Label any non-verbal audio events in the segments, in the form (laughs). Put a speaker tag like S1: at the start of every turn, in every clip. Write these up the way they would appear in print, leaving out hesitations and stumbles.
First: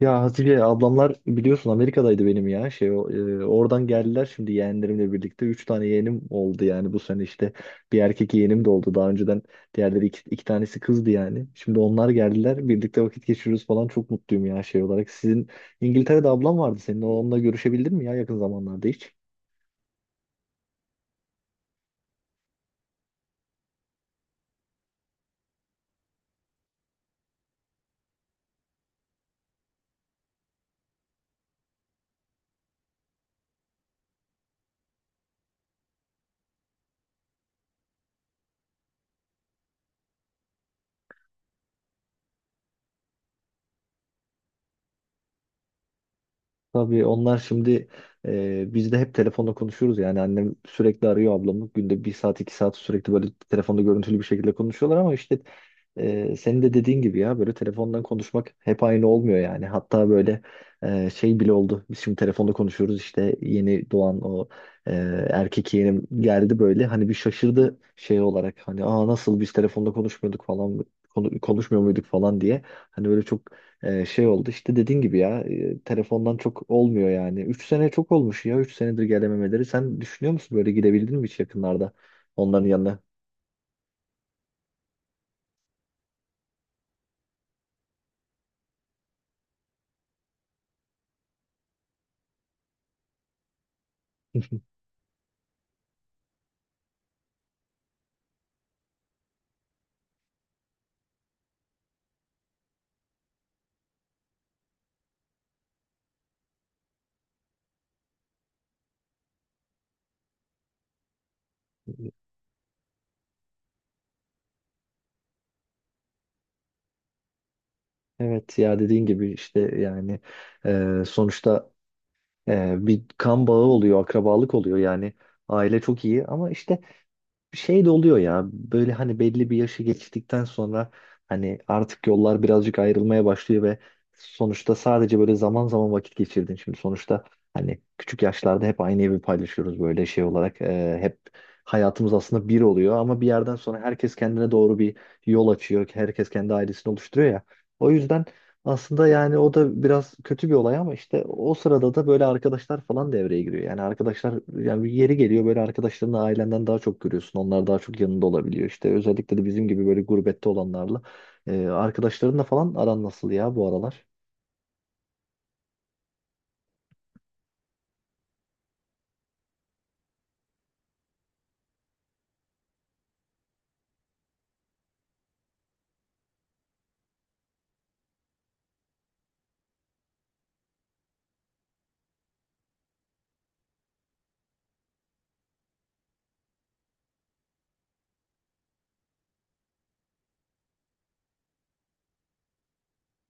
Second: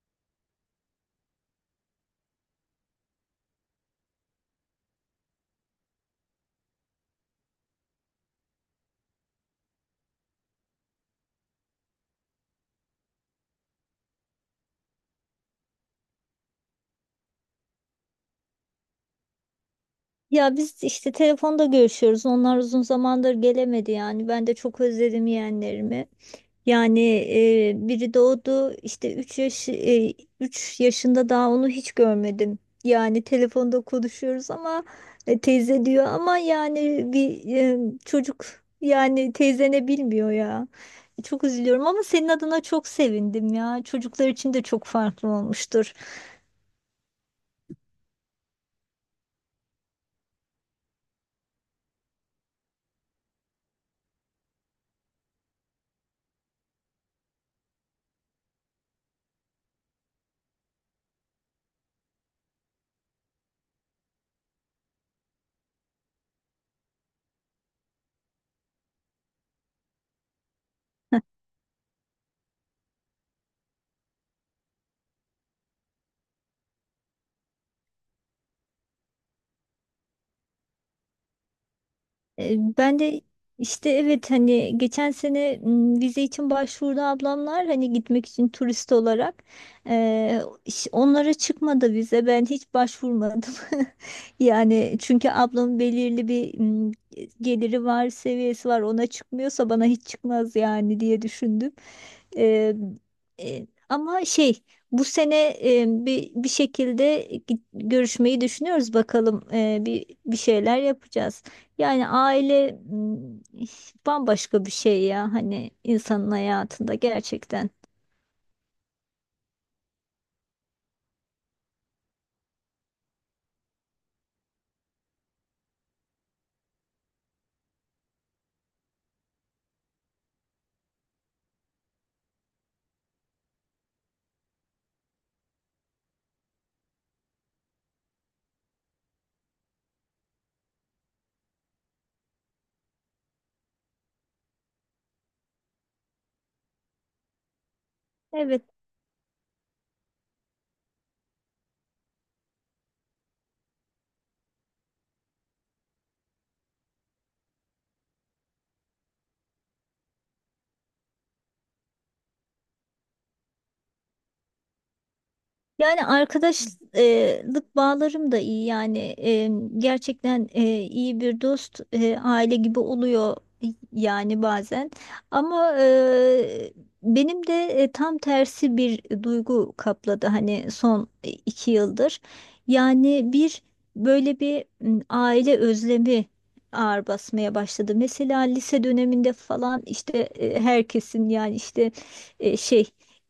S1: Ya Hatice ablamlar biliyorsun Amerika'daydı benim ya şey oradan geldiler. Şimdi yeğenlerimle birlikte 3 tane yeğenim oldu yani bu sene işte bir erkek yeğenim de oldu daha önceden. Diğerleri iki tanesi kızdı yani şimdi onlar geldiler, birlikte vakit geçiriyoruz falan, çok mutluyum ya. Şey olarak, sizin İngiltere'de ablam vardı, senin onunla görüşebildin mi ya yakın zamanlarda hiç?
S2: Ya biz işte telefonda görüşüyoruz. Onlar uzun zamandır gelemedi yani. Ben de çok özledim yeğenlerimi. Yani Biri doğdu işte 3 üç yaşında daha onu hiç görmedim. Yani telefonda konuşuyoruz ama teyze diyor ama çocuk yani teyzene bilmiyor ya. Çok üzülüyorum ama senin adına çok sevindim ya. Çocuklar için de çok farklı olmuştur.
S1: Tabii onlar şimdi biz de hep telefonla konuşuyoruz yani. Annem sürekli arıyor ablamı, günde 1 saat 2 saat, sürekli böyle telefonda görüntülü bir şekilde konuşuyorlar. Ama işte senin de dediğin gibi ya, böyle telefondan konuşmak hep aynı olmuyor yani. Hatta böyle şey bile oldu, biz şimdi telefonda konuşuyoruz işte, yeni doğan o e, erkek yeğenim geldi böyle, hani bir şaşırdı şey olarak, hani aa nasıl biz telefonda konuşmuyorduk falan konuşmuyor muyduk falan diye. Hani böyle çok şey oldu işte dediğin gibi ya, telefondan çok olmuyor yani. 3 sene çok olmuş ya, 3 senedir gelememeleri. Sen düşünüyor musun, böyle gidebildin mi hiç yakınlarda onların yanına?
S2: Ben de işte evet hani geçen sene, vize için başvurdu ablamlar hani gitmek için turist olarak. Onlara çıkmadı vize, ben hiç başvurmadım. (laughs)
S1: (laughs)
S2: Yani çünkü ablamın belirli bir geliri var, seviyesi var, ona çıkmıyorsa bana hiç çıkmaz yani diye düşündüm. E, ama bu sene bir şekilde görüşmeyi düşünüyoruz bakalım. Bir şeyler yapacağız. Yani aile bambaşka bir şey ya hani insanın hayatında gerçekten.
S1: Evet ya dediğin gibi işte yani sonuçta bir kan bağı oluyor, akrabalık oluyor yani. Aile çok iyi ama işte şey de oluyor ya, böyle hani belli bir yaşı geçtikten sonra hani artık yollar birazcık ayrılmaya başlıyor ve sonuçta sadece böyle zaman zaman vakit geçirdin. Şimdi sonuçta hani küçük yaşlarda hep aynı evi paylaşıyoruz böyle şey olarak. Hep hayatımız aslında bir oluyor ama bir yerden sonra herkes kendine doğru bir yol açıyor. Herkes kendi ailesini oluşturuyor ya. O yüzden
S2: Evet,
S1: aslında yani o da biraz kötü bir olay, ama işte o sırada da böyle arkadaşlar falan devreye giriyor. Yani arkadaşlar, yani bir yeri geliyor böyle, arkadaşlarını ailenden daha çok görüyorsun. Onlar daha çok yanında olabiliyor. İşte özellikle de bizim gibi böyle gurbette olanlarla. Arkadaşlarınla falan aran nasıl ya bu aralar?
S2: yani arkadaşlık bağlarım da iyi yani, gerçekten iyi bir dost, aile gibi oluyor yani bazen, ama benim de tam tersi bir duygu kapladı hani son iki yıldır. Yani bir böyle bir m, aile özlemi ağır basmaya başladı. Mesela lise döneminde falan işte herkesin yani işte e, şey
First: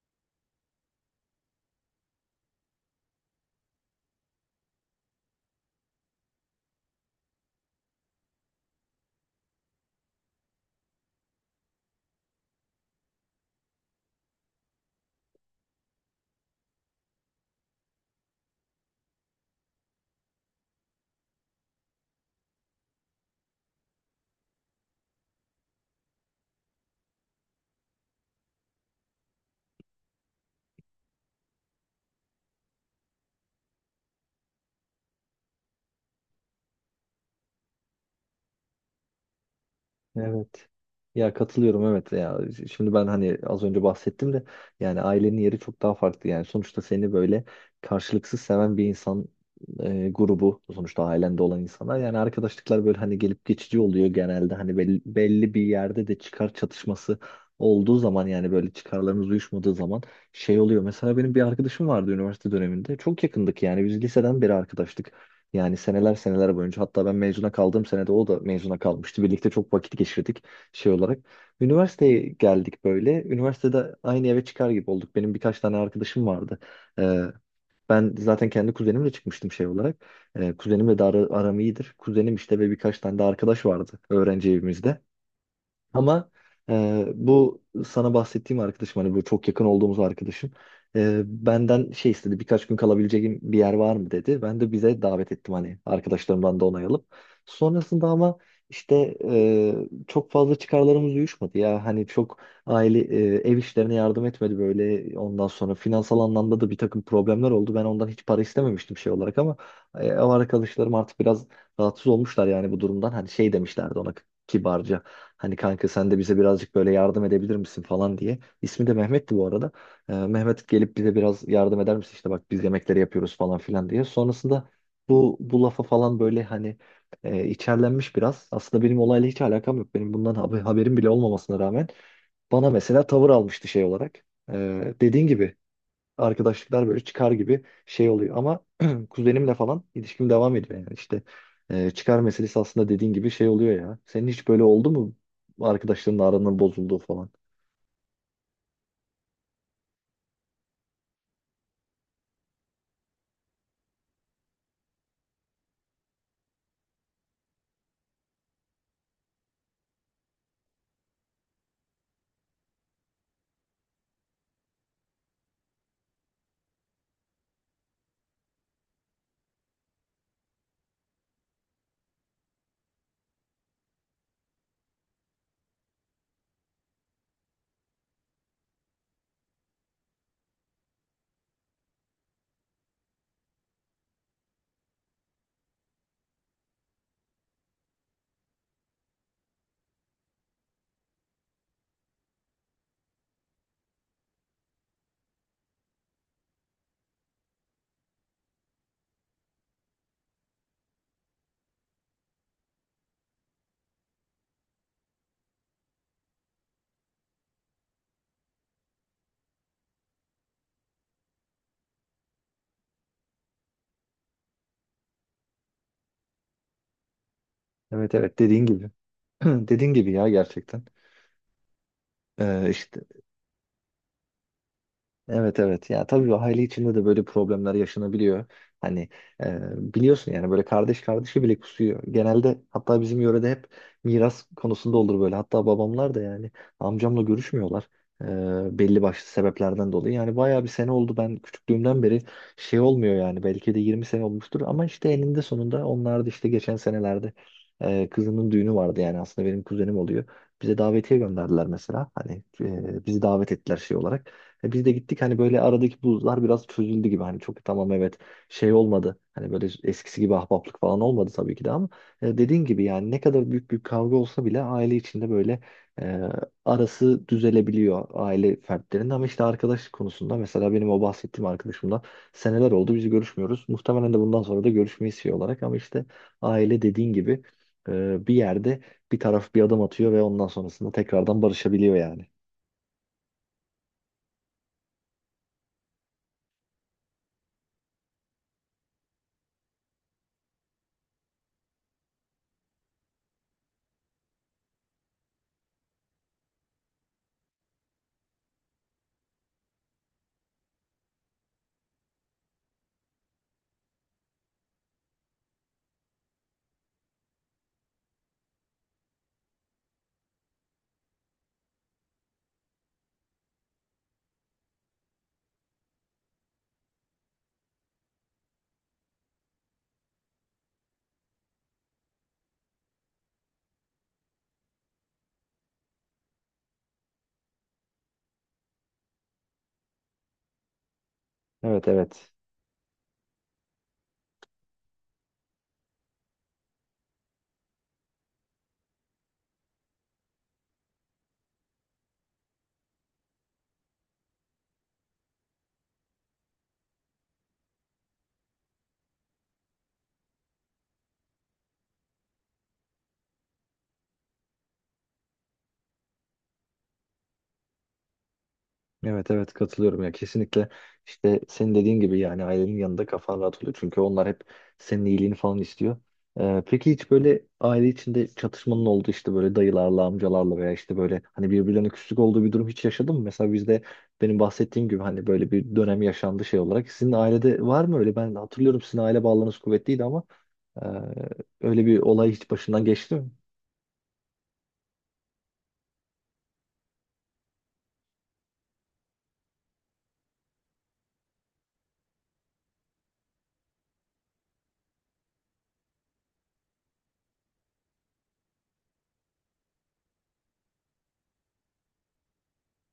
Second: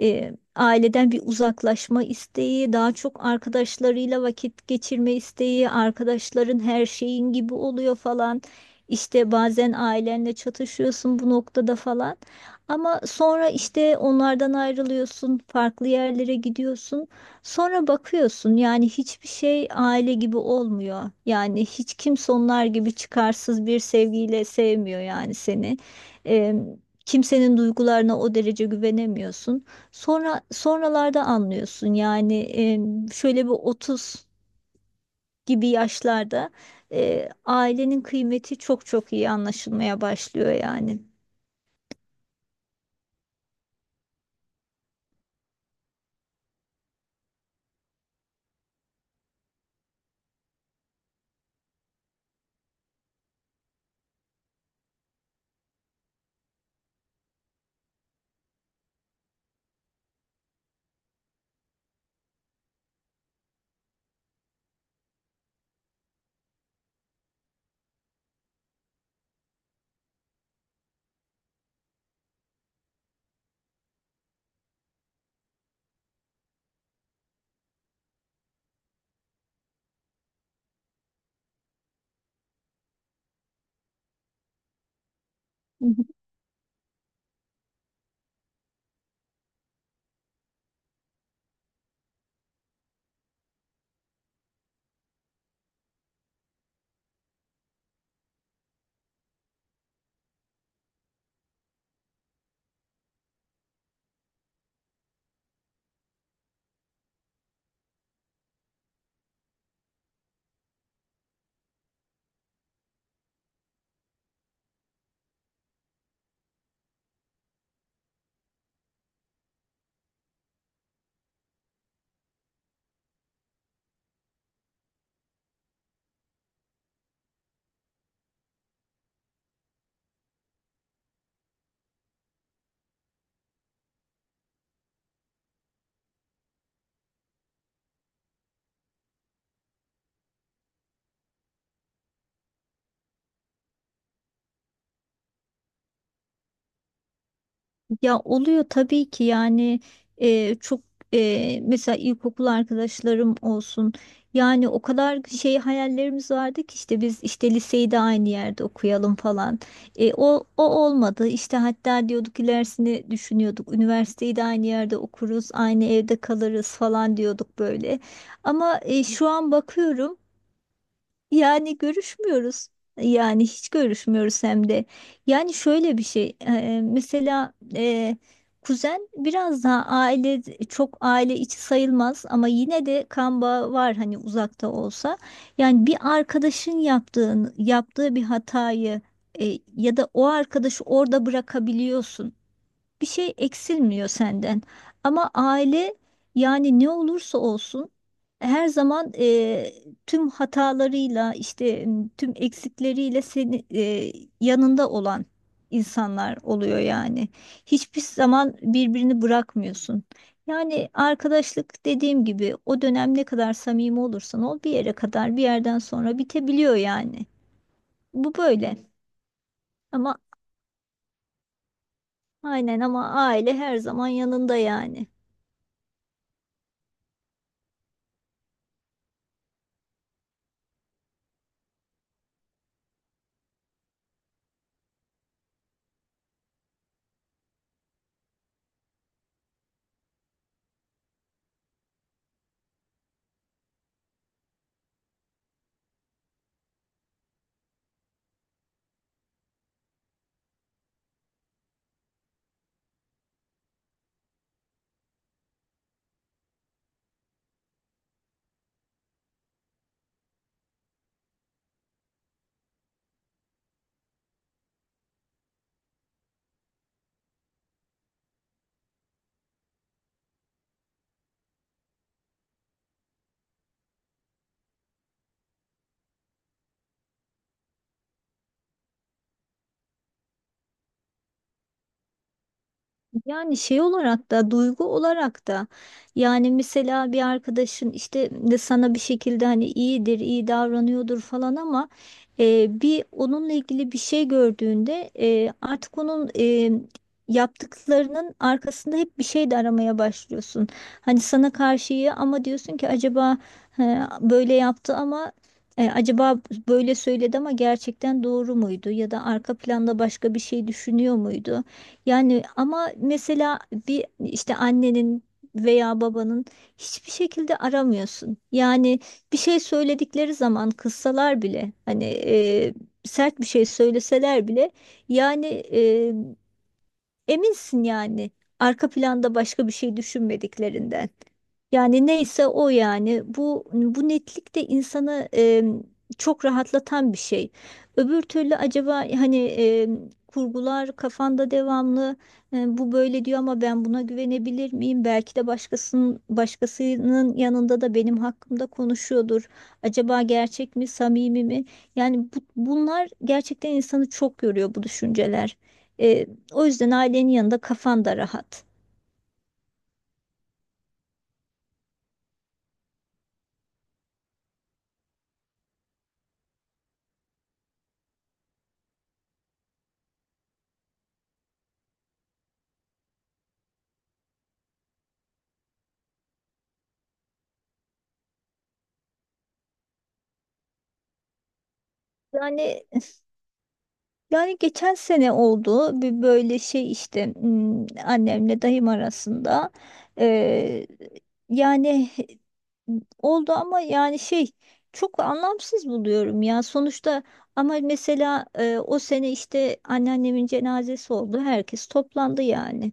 S2: e, aileden bir uzaklaşma isteği, daha çok arkadaşlarıyla vakit geçirme isteği, arkadaşların her şeyin gibi oluyor falan. İşte bazen ailenle çatışıyorsun bu noktada falan. Ama sonra işte onlardan ayrılıyorsun, farklı yerlere gidiyorsun. Sonra bakıyorsun yani hiçbir şey aile gibi olmuyor. Yani hiç kimse onlar gibi çıkarsız bir sevgiyle sevmiyor yani seni. Em, Kimsenin duygularına o derece güvenemiyorsun. Sonra sonralarda anlıyorsun yani şöyle bir 30 gibi yaşlarda ailenin kıymeti çok çok iyi anlaşılmaya başlıyor
S1: Evet.
S2: yani.
S1: Ya katılıyorum, evet ya. Şimdi ben hani az önce bahsettim de yani ailenin yeri çok daha farklı yani. Sonuçta seni böyle karşılıksız seven bir insan grubu, sonuçta ailende olan insanlar. Yani arkadaşlıklar böyle hani gelip geçici oluyor genelde, hani belli bir yerde de çıkar çatışması olduğu zaman, yani böyle çıkarlarımız uyuşmadığı zaman şey oluyor. Mesela benim bir arkadaşım vardı üniversite döneminde. Çok yakındık yani, biz liseden beri arkadaştık. Yani seneler seneler boyunca, hatta ben mezuna kaldığım senede o da mezuna kalmıştı. Birlikte çok vakit geçirdik şey olarak. Üniversiteye geldik böyle. Üniversitede aynı eve çıkar gibi olduk. Benim birkaç tane arkadaşım vardı. Ee, Ben zaten kendi kuzenimle çıkmıştım şey olarak. Kuzenimle de aram iyidir. Kuzenim işte, ve birkaç tane de arkadaş vardı öğrenci evimizde. Ama bu sana bahsettiğim arkadaşım, hani bu çok yakın olduğumuz arkadaşım, benden şey istedi, birkaç gün kalabileceğim bir yer var mı dedi. Ben de bize davet ettim, hani arkadaşlarımdan da onay alıp. Sonrasında ama işte çok fazla çıkarlarımız uyuşmadı ya, hani çok ev işlerine yardım etmedi böyle. Ondan sonra finansal anlamda da bir takım problemler oldu. Ben ondan hiç para istememiştim şey olarak, ama ev arkadaşlarım artık biraz rahatsız olmuşlar yani bu durumdan. Hani şey demişlerdi ona kibarca. Hani kanka sen de bize birazcık böyle yardım edebilir misin falan diye. İsmi de Mehmet'ti bu arada. Mehmet gelip bize biraz yardım eder misin, işte bak biz yemekleri yapıyoruz falan filan diye. Sonrasında bu lafa falan böyle hani içerlenmiş biraz. Aslında benim olayla hiç alakam yok. Benim bundan haberim bile olmamasına rağmen bana mesela tavır almıştı şey olarak. Dediğin gibi arkadaşlıklar böyle çıkar gibi şey oluyor. Ama (clears throat) kuzenimle falan ilişkim devam ediyor yani işte çıkar meselesi aslında dediğin gibi şey oluyor ya. Senin hiç böyle oldu mu, arkadaşlarınla aranın bozulduğu falan?
S2: Ya oluyor tabii ki yani e, çok mesela ilkokul arkadaşlarım olsun, yani o kadar şey hayallerimiz vardı ki işte biz işte liseyi de aynı yerde okuyalım falan. O olmadı işte, hatta diyorduk ilerisini düşünüyorduk üniversiteyi de aynı yerde okuruz aynı evde kalırız falan diyorduk böyle, ama şu an bakıyorum yani görüşmüyoruz. Yani hiç görüşmüyoruz hem de. Yani şöyle bir şey. Mesela kuzen biraz daha aile, çok aile içi sayılmaz ama yine de kan bağı var hani uzakta olsa. Yani bir arkadaşın yaptığı bir hatayı ya da o arkadaşı orada bırakabiliyorsun, bir şey eksilmiyor senden. Ama aile yani ne olursa olsun her zaman tüm hatalarıyla işte tüm eksikleriyle seni, yanında olan insanlar oluyor yani. Hiçbir zaman birbirini bırakmıyorsun. Yani arkadaşlık dediğim gibi o dönem ne kadar samimi olursan ol, bir yere kadar, bir yerden sonra bitebiliyor yani.
S1: Evet
S2: Bu
S1: evet, dediğin
S2: böyle.
S1: gibi. (clears throat) Dediğin gibi
S2: Ama
S1: ya, gerçekten.
S2: aynen,
S1: İşte
S2: ama aile her zaman yanında yani.
S1: Evet evet ya, tabii aile içinde de böyle problemler yaşanabiliyor. Hani e, biliyorsun yani böyle kardeş kardeşi bile kusuyor genelde. Hatta bizim yörede hep miras konusunda olur böyle. Hatta babamlar da yani amcamla görüşmüyorlar, belli başlı sebeplerden dolayı. Yani bayağı bir sene oldu, ben küçüklüğümden beri şey olmuyor yani, belki de 20 sene olmuştur. Ama işte eninde sonunda onlar da işte geçen senelerde kızının düğünü vardı, yani aslında benim kuzenim oluyor. Bize davetiye gönderdiler mesela. Hani bizi davet ettiler şey olarak. E, biz de gittik, hani böyle aradaki buzlar biraz çözüldü gibi, hani çok tamam evet şey olmadı, hani böyle eskisi gibi ahbaplık falan olmadı tabii ki de. Ama dediğin gibi yani ne kadar büyük bir kavga olsa bile aile içinde böyle e, arası düzelebiliyor aile fertlerinin. Ama işte arkadaş konusunda, mesela benim o bahsettiğim arkadaşımla seneler oldu, biz görüşmüyoruz. Muhtemelen de bundan sonra da görüşmeyi şey olarak. Ama işte aile dediğin gibi bir yerde bir taraf bir adım atıyor ve ondan sonrasında tekrardan barışabiliyor yani.
S2: Yani şey olarak da duygu olarak da yani mesela bir arkadaşın işte de sana bir şekilde hani iyidir, iyi davranıyordur falan ama bir onunla ilgili bir şey gördüğünde artık onun yaptıklarının arkasında hep bir şey de aramaya başlıyorsun. Hani sana karşı iyi ama diyorsun ki acaba böyle yaptı ama, acaba böyle söyledi ama gerçekten doğru muydu, ya da arka planda başka bir şey düşünüyor muydu? Yani ama mesela bir işte annenin veya babanın hiçbir şekilde aramıyorsun. Yani bir şey söyledikleri zaman kızsalar bile hani sert bir şey söyleseler bile yani e, eminsin yani arka planda başka bir şey düşünmediklerinden.
S1: Evet
S2: Yani
S1: evet.
S2: neyse o, yani bu bu netlik de insanı çok rahatlatan bir şey. Öbür türlü acaba hani kurgular kafanda devamlı, bu böyle diyor ama ben buna güvenebilir miyim? Belki de başkasının, başkasının yanında da benim hakkımda konuşuyordur. Acaba gerçek mi, samimi mi? Yani bunlar gerçekten insanı çok yoruyor bu düşünceler. O yüzden ailenin yanında kafan da rahat.
S1: Evet evet, katılıyorum ya kesinlikle. İşte senin dediğin gibi yani ailenin yanında kafan rahat oluyor çünkü onlar hep senin iyiliğini falan istiyor. Peki hiç böyle aile içinde çatışmanın olduğu, işte böyle dayılarla amcalarla veya işte böyle hani birbirlerine küslük olduğu bir durum hiç yaşadın mı? Mesela bizde benim bahsettiğim gibi hani böyle bir dönem yaşandı şey olarak. Sizin ailede var mı öyle? Ben hatırlıyorum sizin aile bağlarınız kuvvetliydi, ama e, öyle bir olay hiç
S2: Yani,
S1: başından geçti mi?
S2: yani geçen sene oldu bir böyle şey işte, hmm, annemle dayım arasında. Ee, yani Oldu ama yani şey, çok anlamsız buluyorum ya. Sonuçta ama mesela o sene işte anneannemin cenazesi oldu. Herkes toplandı yani.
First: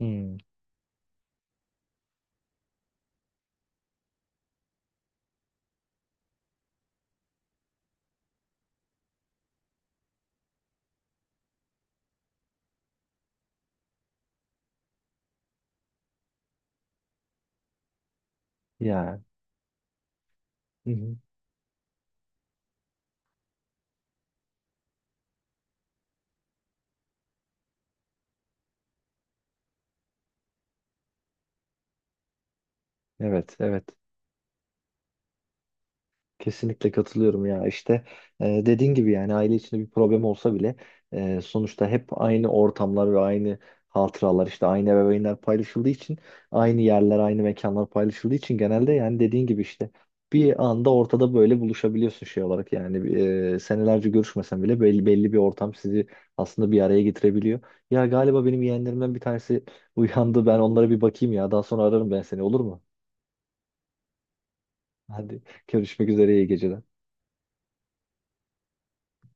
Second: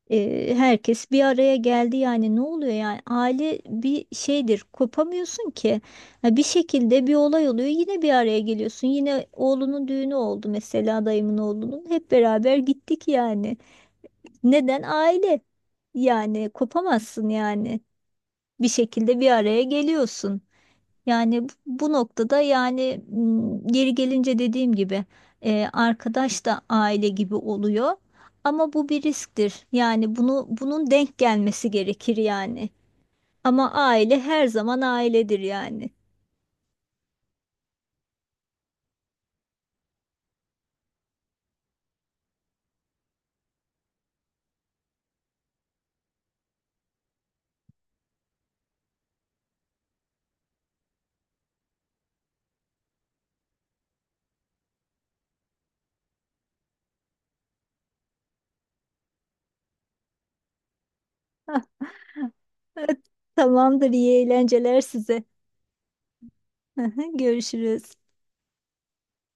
S1: Hmm.
S2: Herkes bir araya geldi. Yani ne oluyor yani, aile bir şeydir, kopamıyorsun ki. Ha, bir şekilde bir olay oluyor, yine bir araya geliyorsun, yine oğlunun düğünü oldu mesela, dayımın oğlunun, hep beraber gittik yani. Neden aile, yani kopamazsın yani, bir
S1: Ya.
S2: şekilde bir araya geliyorsun.
S1: Hı hı.
S2: Yani bu bu noktada, geri gelince dediğim gibi arkadaş da aile gibi oluyor. Ama bu bir risktir. Yani bunu, bunun denk gelmesi gerekir yani.
S1: Evet
S2: Ama
S1: evet.
S2: aile her zaman ailedir yani.
S1: Kesinlikle katılıyorum ya, işte dediğin gibi yani aile içinde bir problem olsa bile sonuçta hep aynı ortamlar ve aynı hatıralar, işte aynı ebeveynler paylaşıldığı için, aynı yerler aynı mekanlar paylaşıldığı için genelde yani dediğin gibi işte bir anda ortada böyle buluşabiliyorsun şey olarak. Yani senelerce görüşmesen bile belli bir ortam sizi aslında bir araya getirebiliyor. Ya galiba benim yeğenlerimden bir tanesi uyandı, ben onlara bir bakayım, ya daha sonra ararım ben seni, olur mu?
S2: (laughs) Tamamdır, iyi eğlenceler size.
S1: Hadi, görüşmek üzere, iyi geceler.
S2: (laughs) Görüşürüz.